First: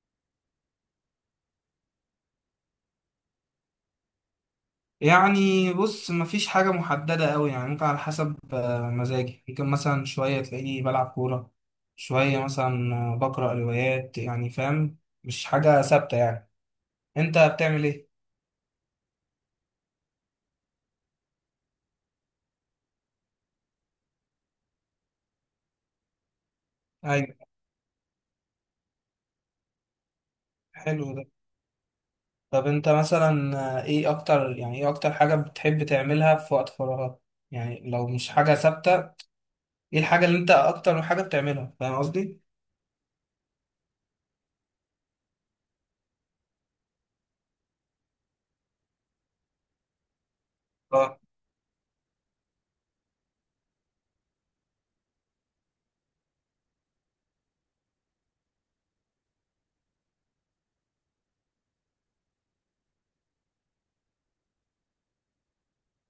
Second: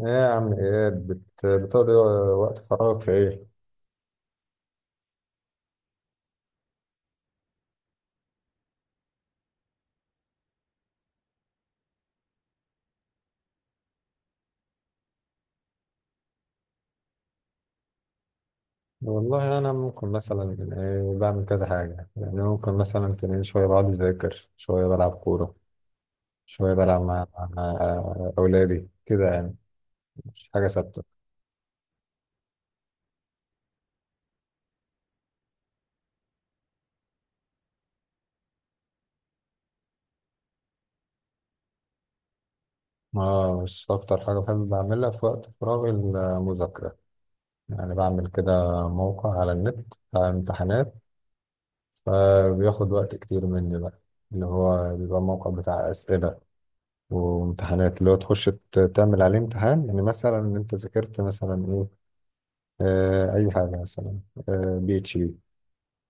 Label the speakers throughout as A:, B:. A: ايه يا عم اياد بتقضي وقت فراغك في ايه؟
B: يعني بص، مفيش حاجة محددة قوي يعني. ممكن على حسب مزاجي. ممكن مثلا شوية تلاقيني بلعب كورة، شوية مثلا بقرأ روايات، يعني فاهم. مش حاجة ثابتة يعني. انت بتعمل ايه؟
A: والله انا ممكن مثلا إيه، بعمل كذا حاجة، يعني ممكن مثلا تلاقيني شوية بقعد اذاكر، شوية بلعب كورة، شوية بلعب مع,
B: ايوه،
A: مع اولادي كده يعني. مش حاجة ثابتة.
B: حلو ده. طب انت مثلا ايه اكتر، يعني ايه اكتر حاجة بتحب تعملها في وقت فراغك؟ يعني لو مش حاجة ثابتة. ايه الحاجة اللي انت اكتر حاجة بتعملها؟ فاهم قصدي؟
A: اه، بس اكتر حاجة بحب بعملها في وقت فراغي المذاكرة. يعني بعمل كده موقع على النت بتاع امتحانات،
B: اه،
A: فبياخد وقت كتير مني بقى. اللي هو بيبقى موقع بتاع أسئلة وامتحانات، اللي هو تخش تعمل عليه امتحان، يعني مثلا انت ذاكرت مثلا ايه، اي حاجه مثلا، بي اتش بي،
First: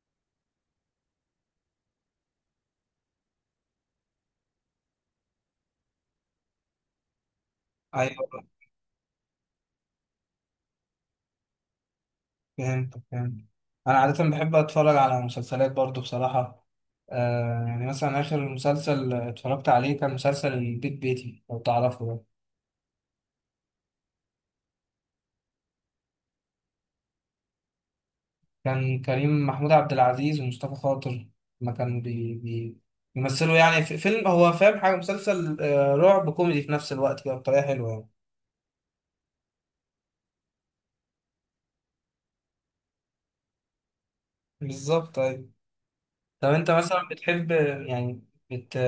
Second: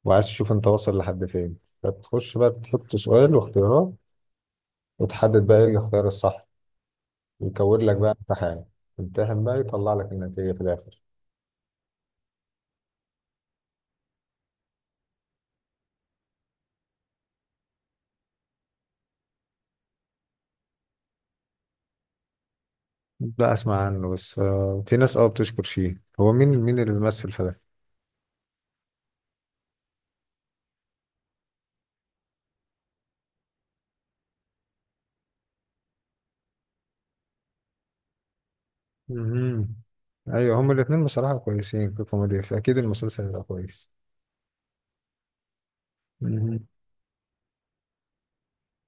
A: وعايز تشوف انت واصل لحد فين، فتخش بقى تحط سؤال واختيارات، وتحدد بقى ايه الاختيار الصح، يكون لك بقى
B: ايوه،
A: امتحان، امتحن بقى يطلع لك النتيجه في الاخر.
B: فهمت فهمت. انا عاده بحب اتفرج على مسلسلات برضو بصراحه. يعني مثلا اخر مسلسل اتفرجت عليه كان مسلسل البيت بيتي، لو تعرفه ده.
A: لا، اسمع عنه بس، في ناس اه بتشكر فيه. هو مين مين اللي بيمثل في ده؟
B: كان كريم محمود عبد العزيز ومصطفى خاطر، ما كانوا بي بي بيمثلوا يعني في فيلم. هو فاهم حاجه، مسلسل رعب كوميدي في نفس الوقت، كده بطريقه حلوه يعني.
A: مهم. ايوه، هما الاثنين بصراحه كويسين في الكوميديا، فاكيد المسلسل هيبقى كويس.
B: بالظبط، ايوه. طب انت مثلا بتحب، يعني بت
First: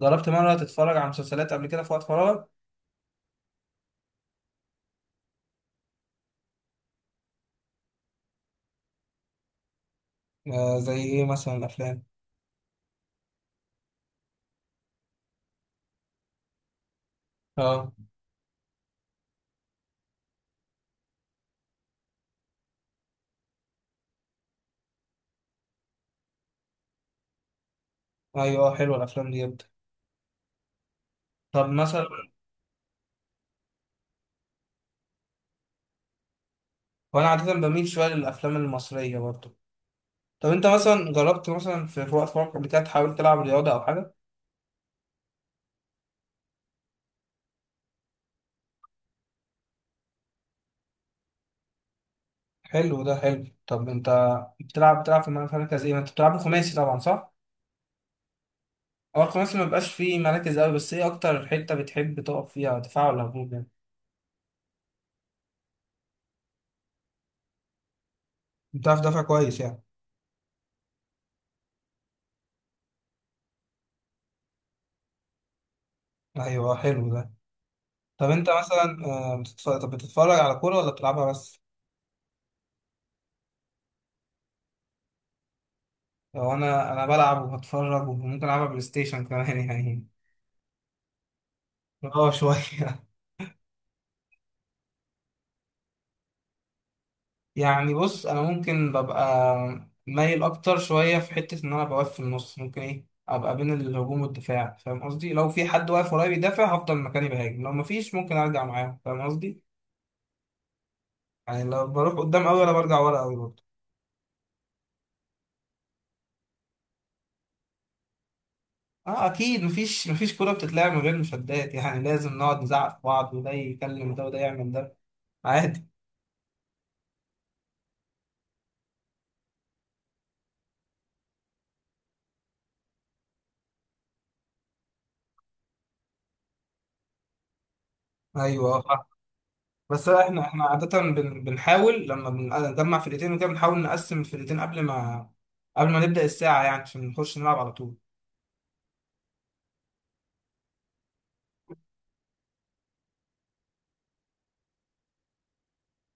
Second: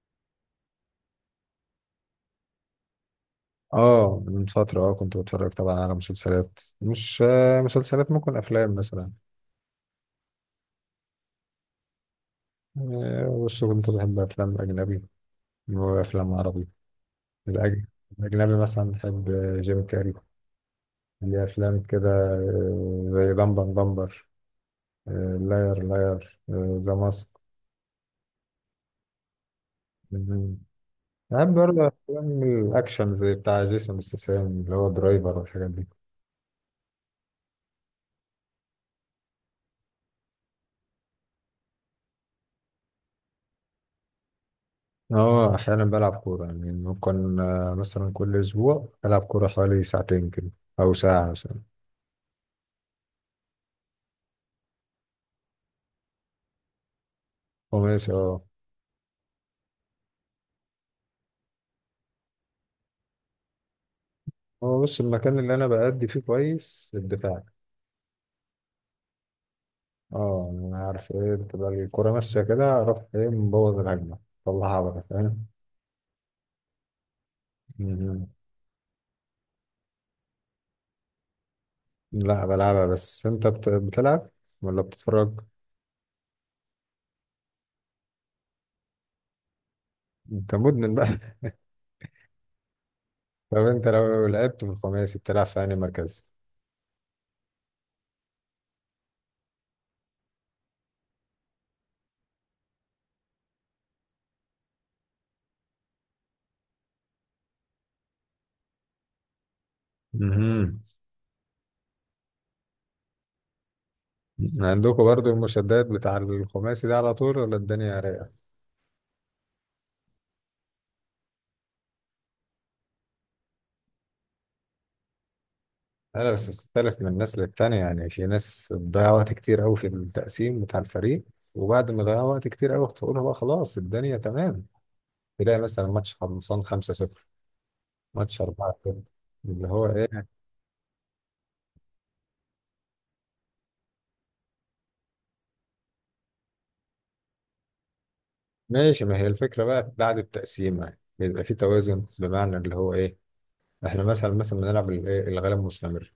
B: جربت مره تتفرج على مسلسلات قبل كده في وقت فراغك؟
A: اه، من فترة اه كنت بتفرج طبعا على مسلسلات، مش مسلسلات، ممكن أفلام مثلا،
B: زي ايه مثلا الافلام؟
A: بس كنت بحب أفلام أجنبي وأفلام عربي. الأج-
B: اه،
A: الأجنبي مثلا بحب جيم كاري، ليه أفلام كده زي بامبر بامبر، لاير لاير، ذا ماسك.
B: ايوه، حلوه الافلام دي جدا.
A: بحب
B: طب
A: برضه
B: مثلا،
A: أفلام الأكشن زي بتاع جيسون ستاثام اللي هو درايفر والحاجات دي.
B: وانا عاده بميل شويه للافلام المصريه برضو. طب انت مثلا جربت مثلا في وقت فراغك قبل كده تحاول تلعب رياضه او حاجه؟
A: اه، احيانا بلعب كوره يعني، ممكن مثلا كل اسبوع العب كوره حوالي ساعتين كده، او ساعه مثلا.
B: حلو ده حلو. طب انت بتلعب في مركز ايه؟ ما انت بتلعب خماسي طبعا، صح؟
A: وماشي اه.
B: هو الخماسي ما بيبقاش فيه مراكز قوي، بس ايه اكتر حته بتحب تقف فيها؟ دفاع ولا هجوم يعني؟
A: هو بص، المكان اللي انا بأدي فيه كويس الدفاع.
B: بتعرف تدافع كويس يعني.
A: اه يعني، انا عارف ايه، بتبقى الكوره ماشيه كده اروح ايه مبوظ الهجمه، طلعها بره فاهم.
B: ايوه، حلو ده.
A: مهم.
B: طب انت مثلا طب بتتفرج على كوره ولا بتلعبها بس؟
A: لا بلعبها بس، انت بتلعب ولا بتتفرج؟
B: لو انا بلعب وبتفرج، وممكن العبها بلاي ستيشن كمان يعني.
A: انت مدمن بقى
B: اه، شويه
A: طب انت لو لعبت في الخماسي بتلعب في انهي مركز؟
B: يعني بص، انا ممكن ببقى مايل اكتر شويه في حته ان انا بوقف في النص، ممكن ايه ابقى بين الهجوم والدفاع، فاهم قصدي؟ لو في حد واقف ورايا بيدافع هفضل مكاني بهاجم، لو مفيش ممكن ارجع معاه، فاهم قصدي؟
A: مهم.
B: يعني لو بروح قدام قوي ولا برجع ورا قوي برضه.
A: عندكم برضو المشدات بتاع الخماسي ده على طول ولا الدنيا رايقة؟
B: اه اكيد، مفيش كوره بتتلعب من غير مشادات يعني. لازم نقعد نزعق في بعض، وده يكلم ده وده يعمل ده. عادي.
A: لا، بس بتختلف من الناس للتانية. يعني في ناس بتضيع وقت كتير قوي في التقسيم بتاع الفريق، وبعد ما ضيع وقت كتير قوي تقولها بقى خلاص الدنيا تمام، تلاقي مثلا ماتش خلصان 5-0، ماتش
B: ايوه.
A: 4-0، اللي هو
B: بس
A: ايه.
B: احنا عادة بنحاول لما بنجمع فرقتين وكده، بنحاول نقسم الفرقتين قبل ما نبدأ الساعة يعني، عشان نخش نلعب على طول.
A: ماشي، ما هي الفكرة بقى بعد التقسيم، يعني بيبقى في توازن، بمعنى اللي هو ايه، احنا مثلا بنلعب إيه؟ الغلب مستمر،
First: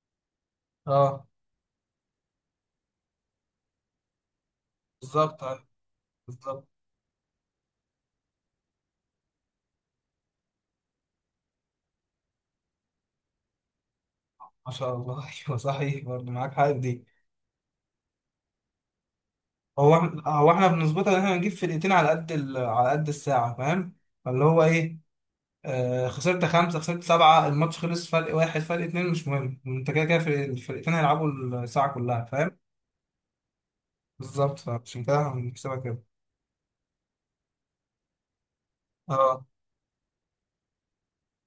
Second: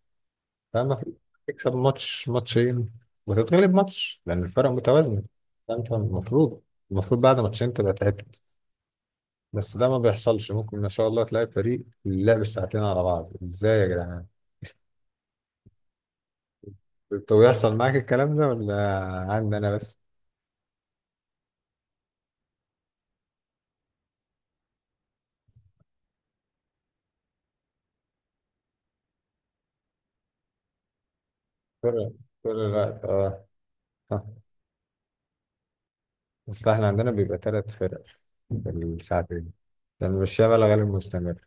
A: فما في-
B: اه،
A: تكسب ماتش ماتشين وتتغلب ماتش، لأن الفرق متوازنة،
B: بالظبط أيوة،
A: فأنت المفروض،
B: بالظبط.
A: المفروض بعد ماتشين تبقى تعبت، بس ده ما بيحصلش. ممكن ما شاء الله تلاقي فريق لعب ساعتين على بعض، ازاي يا جدعان؟
B: ما شاء الله ايوه صحيح، برضه معاك حاجة في دي.
A: طب بيحصل معاك الكلام ده، ولا عندي انا
B: هو
A: بس؟
B: احنا هو احنا بنظبطها ان احنا نجيب فرقتين على قد الساعة، فاهم. فاللي هو ايه، خسرت خمسة، خسرت سبعة، الماتش خلص. فرق واحد، فرق اتنين، مش مهم. انت كده كده الفرقتين هيلعبوا الساعة
A: كل
B: كلها،
A: كل
B: فاهم.
A: الوقت اه. صح.
B: بالظبط، فعشان كده احنا بنكسبها كده.
A: بس احنا عندنا بيبقى ثلاث فرق في
B: اه،
A: الساعتين، لأن الشغل غالبا مستمر،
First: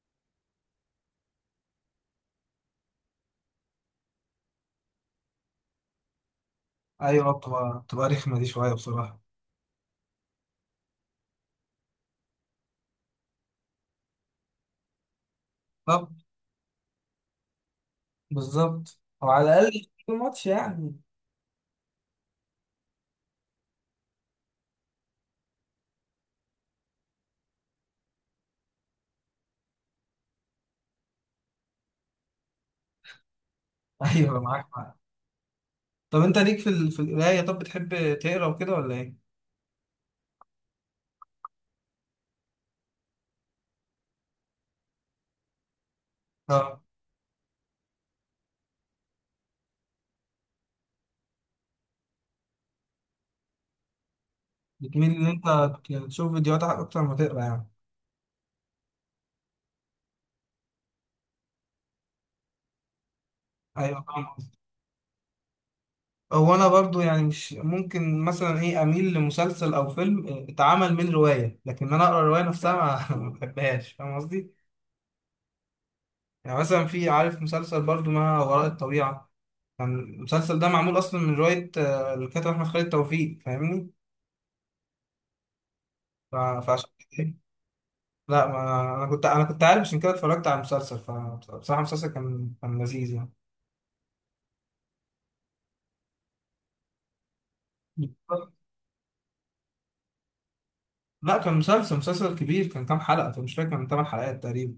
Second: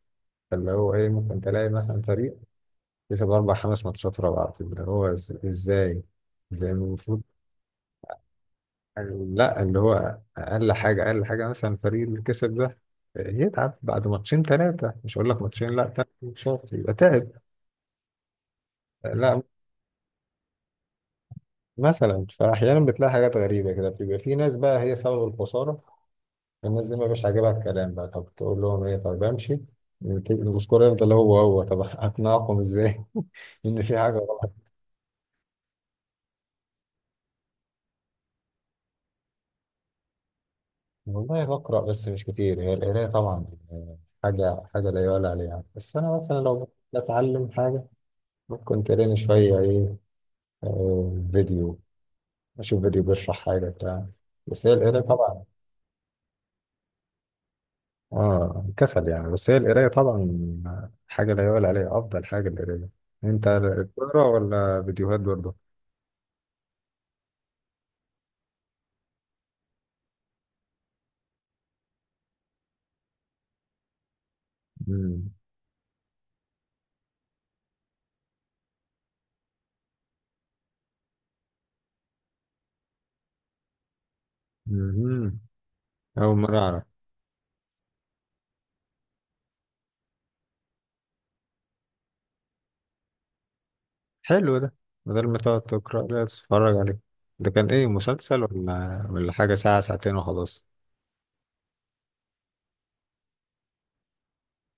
A: فاللي هو إيه، ممكن تلاقي مثلا فريق كسب أربع خمس ماتشات ورا بعض، اللي هو إزاي؟ زي المفروض،
B: ايوه. بتبقى رخمه دي شويه بصراحه.
A: لا، اللي هو اقل حاجه، اقل حاجه مثلا الفريق اللي كسب ده يتعب بعد ماتشين ثلاثه، مش هقول لك ماتشين، لا، ثلاث
B: طب
A: ماتشات يبقى تعب.
B: بالظبط، او
A: لا،
B: على الاقل في ماتش يعني.
A: مثلا فاحيانا بتلاقي حاجات غريبه كده، بيبقى في ناس بقى هي سبب الخساره، الناس دي ما بيبقاش عاجبها الكلام بقى، طب تقول لهم ايه؟ طب امشي، السكور يفضل هو هو، طب اقنعكم ازاي ان في حاجه
B: ايوه
A: غلط؟
B: معاك معاك. طب انت ليك في في القرايه، طب بتحب تقرا وكده ولا ايه؟
A: والله بقرا بس مش كتير. هي القرايه طبعا حاجه، حاجه لا يعلى عليها، بس انا مثلا لو
B: اه.
A: بتعلم حاجه كنت قاري شوية إيه، فيديو، أشوف فيديو بيشرح حاجة بتاع. بس هي القراية
B: بتميل ان
A: طبعا،
B: انت تشوف فيديوهات اكتر ما تقرا يعني؟
A: كسل يعني، بس هي القراية طبعا حاجة لا يعلى عليها، أفضل حاجة القراية. أنت
B: ايوه
A: بتقرا
B: فاهم قصدك.
A: ولا فيديوهات برضه؟
B: هو انا برضو يعني، مش ممكن مثلا ايه اميل لمسلسل او فيلم اتعمل من روايه، لكن انا اقرا الروايه نفسها ما ما بحبهاش، فاهم قصدي؟
A: مم.
B: يعني مثلا، في عارف مسلسل برضو ما وراء الطبيعه. كان المسلسل ده معمول اصلا من روايه الكاتب احمد خالد توفيق، فاهمني.
A: مهم. أول مرة أعرف.
B: فعشان كده. لا ما، انا كنت عارف عشان كده اتفرجت على المسلسل، فبصراحه المسلسل كان لذيذ يعني.
A: حلو ده، بدل ما تقعد تقرا لا تتفرج عليه. ده كان إيه، مسلسل ولا حاجة ساعة ساعتين وخلاص؟
B: لا كان مسلسل كبير. كان كام حلقه؟ طب مش فاكر، كان 8 حلقات تقريبا.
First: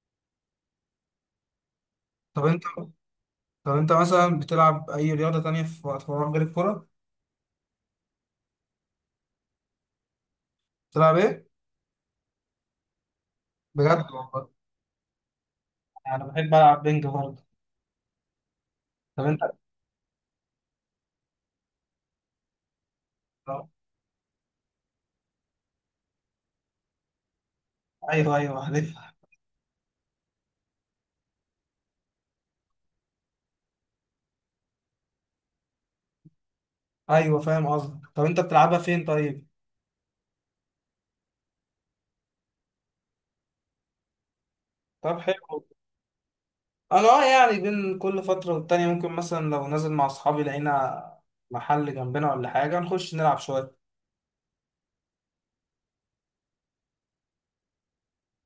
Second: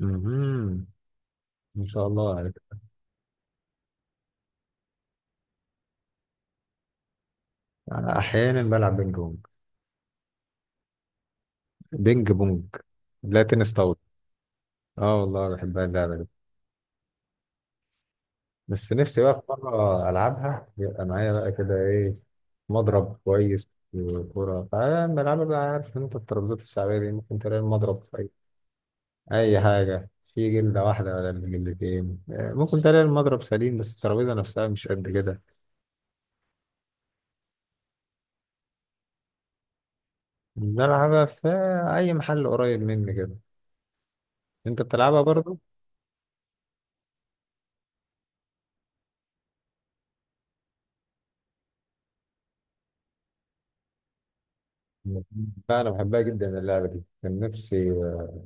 A: مهم. إن شاء الله
B: طب
A: عليك.
B: انت طب انت مثلا بتلعب اي رياضه تانية في وقت فراغ غير الكوره؟
A: أنا أحيانا بلعب بينج بونج.
B: بتلعب ايه؟
A: بينج بونج، لا، تنس
B: بجد
A: طاولة.
B: والله؟
A: اه والله بحبها اللعبة
B: انا
A: دي.
B: بحب العب بينج برضه.
A: بس نفسي
B: طب
A: بقى في
B: انت.
A: مرة ألعبها يبقى معايا بقى كده إيه، مضرب كويس وكورة، فأنا بلعبها بقى، عارف أنت الترابيزات الشعبية دي، ممكن تلاقي المضرب في أي،
B: ايوه ايوه، عارف.
A: أي حاجة في جلدة واحدة ولا جلدتين، ممكن تلاقي المضرب سليم بس الترابيزة نفسها مش قد كده.
B: ايوه فاهم قصدك. طب انت بتلعبها فين طيب؟
A: بلعبها في أي محل قريب مني كده. أنت
B: طب
A: بتلعبها برضه؟
B: حلو. انا اه، يعني بين كل فترة والتانية ممكن مثلا لو نازل مع اصحابي لقينا محل جنبنا ولا حاجة، نخش نلعب شوية.
A: لا، أنا بحبها جدا اللعبة دي، كان نفسي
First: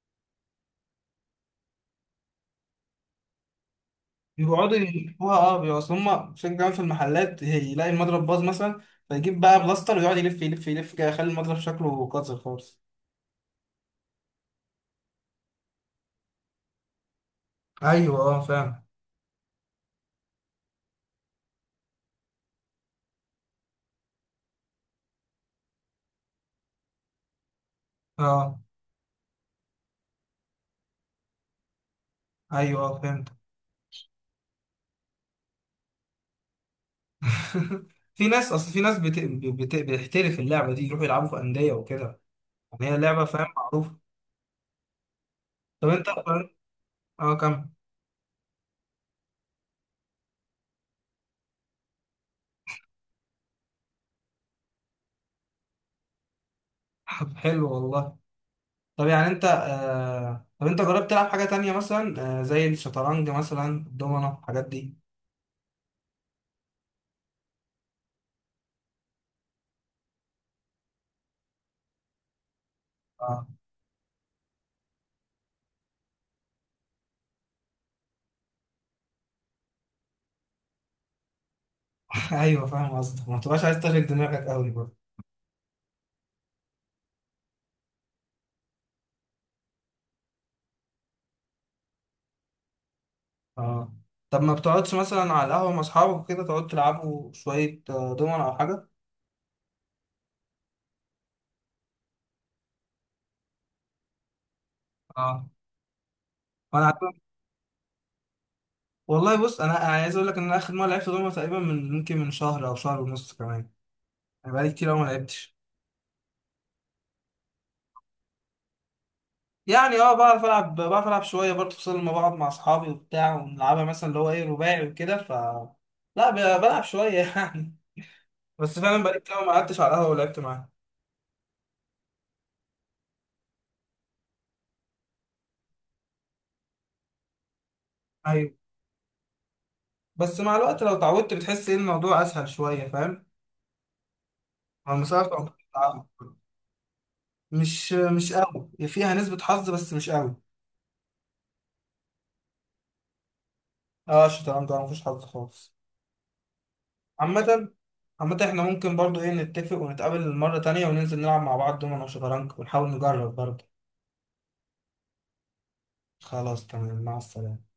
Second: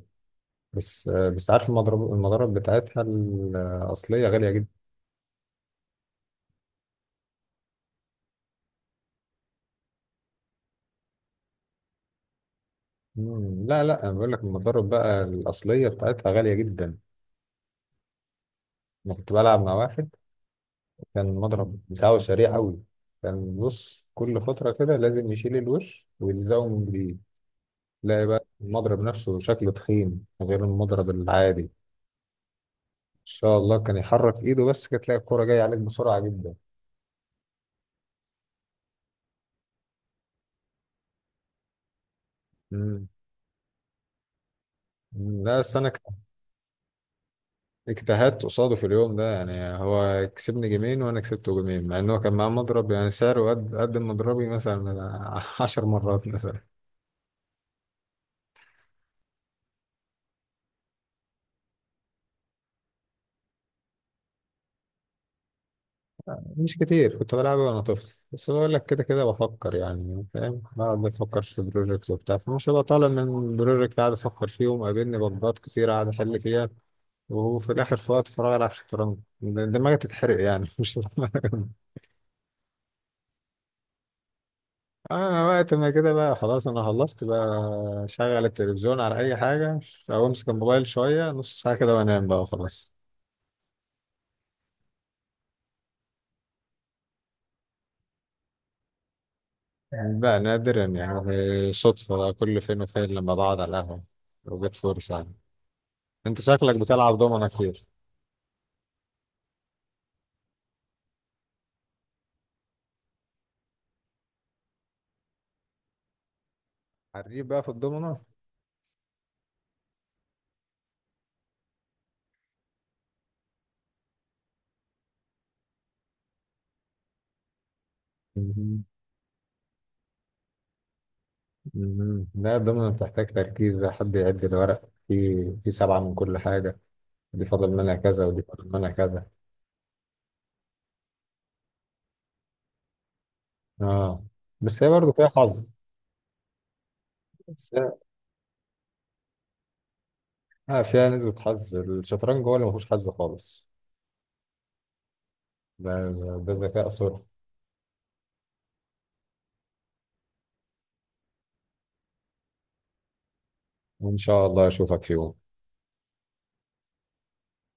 A: بس عارف المضرب، المضارب بتاعتها الأصلية غالية.
B: بيقعدوا يلفوها اه. بيبقوا اصل هما فين كمان، في المحلات يلاقي المضرب باظ مثلا، فيجيب بقى بلاستر ويقعد يلف يلف يلف كده، يخلي المضرب شكله قاتل خالص.
A: مم. لا لا، انا بقول لك المضارب بقى الاصليه بتاعتها غاليه جدا.
B: ايوه اه فاهم.
A: انا كنت بلعب مع واحد كان المضرب بتاعه سريع قوي، كان بص كل فتره كده لازم يشيل الوش ويلزقه من جديد، تلاقي بقى
B: اه
A: المضرب نفسه شكله تخين غير المضرب العادي. ان
B: ايوه اه فهمت.
A: شاء الله كان يحرك ايده بس كانت تلاقي الكوره جايه عليك بسرعه جدا.
B: في ناس، اصل في ناس بتحترف اللعبة دي، يروحوا يلعبوا في أندية وكده. يعني هي
A: مم.
B: لعبة فاهم معروفة.
A: مم. لا بس انا
B: طب انت. اه كمل.
A: اجتهدت قصاده في اليوم ده يعني، هو كسبني جيمين وانا كسبته جيمين، مع ان هو كان معاه مضرب يعني سعره قد قد مضربي مثلا 10 مرات مثلا.
B: حلو والله. طب يعني انت طب انت جربت تلعب حاجة تانية مثلا زي الشطرنج مثلا، الدومنة، الحاجات دي؟
A: مش كتير، كنت بلعبه وانا طفل، بس بقول لك كده كده بفكر يعني فاهم، بقعد بفكر في بروجكت وبتاع، فمش هبقى طالع
B: اه
A: من بروجكت قاعد افكر فيه ومقابلني بجبات كتير قاعد احل فيها، وفي الاخر في وقت فراغ العب شطرنج، دماغي تتحرق يعني مش.
B: ايوه فاهم قصدك، ما تبقاش عايز تشغل دماغك قوي برضه.
A: اه، وقت ما كده بقى خلاص انا خلصت بقى، شغل التلفزيون على اي حاجه، او امسك الموبايل شويه نص ساعه كده وانام بقى وخلاص.
B: اه. طب ما بتقعدش مثلا على القهوة مع اصحابك كده، تقعد تلعبوا شوية دومنة او حاجة؟
A: يعني بقى نادرا، يعني صدفه بقى كل فين وفين لما بقعد على القهوه وجت فرصه يعني.
B: اه.
A: انت شكلك
B: وانا
A: بتلعب
B: عارف-
A: دومنة كتير،
B: والله بص، انا عايز اقول لك ان انا اخر مرة لعبت دومنة تقريبا يمكن من شهر او شهر ونص كمان. انا بقالي كتير قوي ما لعبتش.
A: حريف بقى في الضمنة.
B: يعني اه، بعرف العب شويه برضه، خصوصا لما بقعد مع اصحابي وبتاع ونلعبها مثلا اللي هو ايه رباعي وكده ف. لا بلعب شويه يعني. بس
A: مهم.
B: فعلا بقالي كتير أوي ما قعدتش على القهوه ولعبت معاها.
A: مهم. لا، الدومنة بتحتاج تركيز، ده حد يعد الورق، في سبعة من كل حاجة، دي فاضل منها كذا ودي
B: ايوه.
A: فاضل منها كذا.
B: بس مع الوقت لو اتعودت بتحس ان الموضوع اسهل شويه فاهم.
A: اه، بس هي
B: على
A: برضه فيها
B: المسافه أو
A: حظ.
B: بتلعبها.
A: بس هي-
B: مش قوي فيها نسبه حظ، بس مش قوي.
A: اه، فيها نسبة حظ. الشطرنج هو اللي مفهوش حظ خالص،
B: اه الشطرنج ما فيش حظ خالص.
A: ده ده ذكاء صرف.
B: عامه. عامة احنا ممكن برضو ايه، نتفق ونتقابل مرة تانية وننزل نلعب مع بعض دومنا وشطرنج، ونحاول نجرب برضو.
A: وإن شاء الله أشوفك في يوم.
B: خلاص تمام، مع السلامة.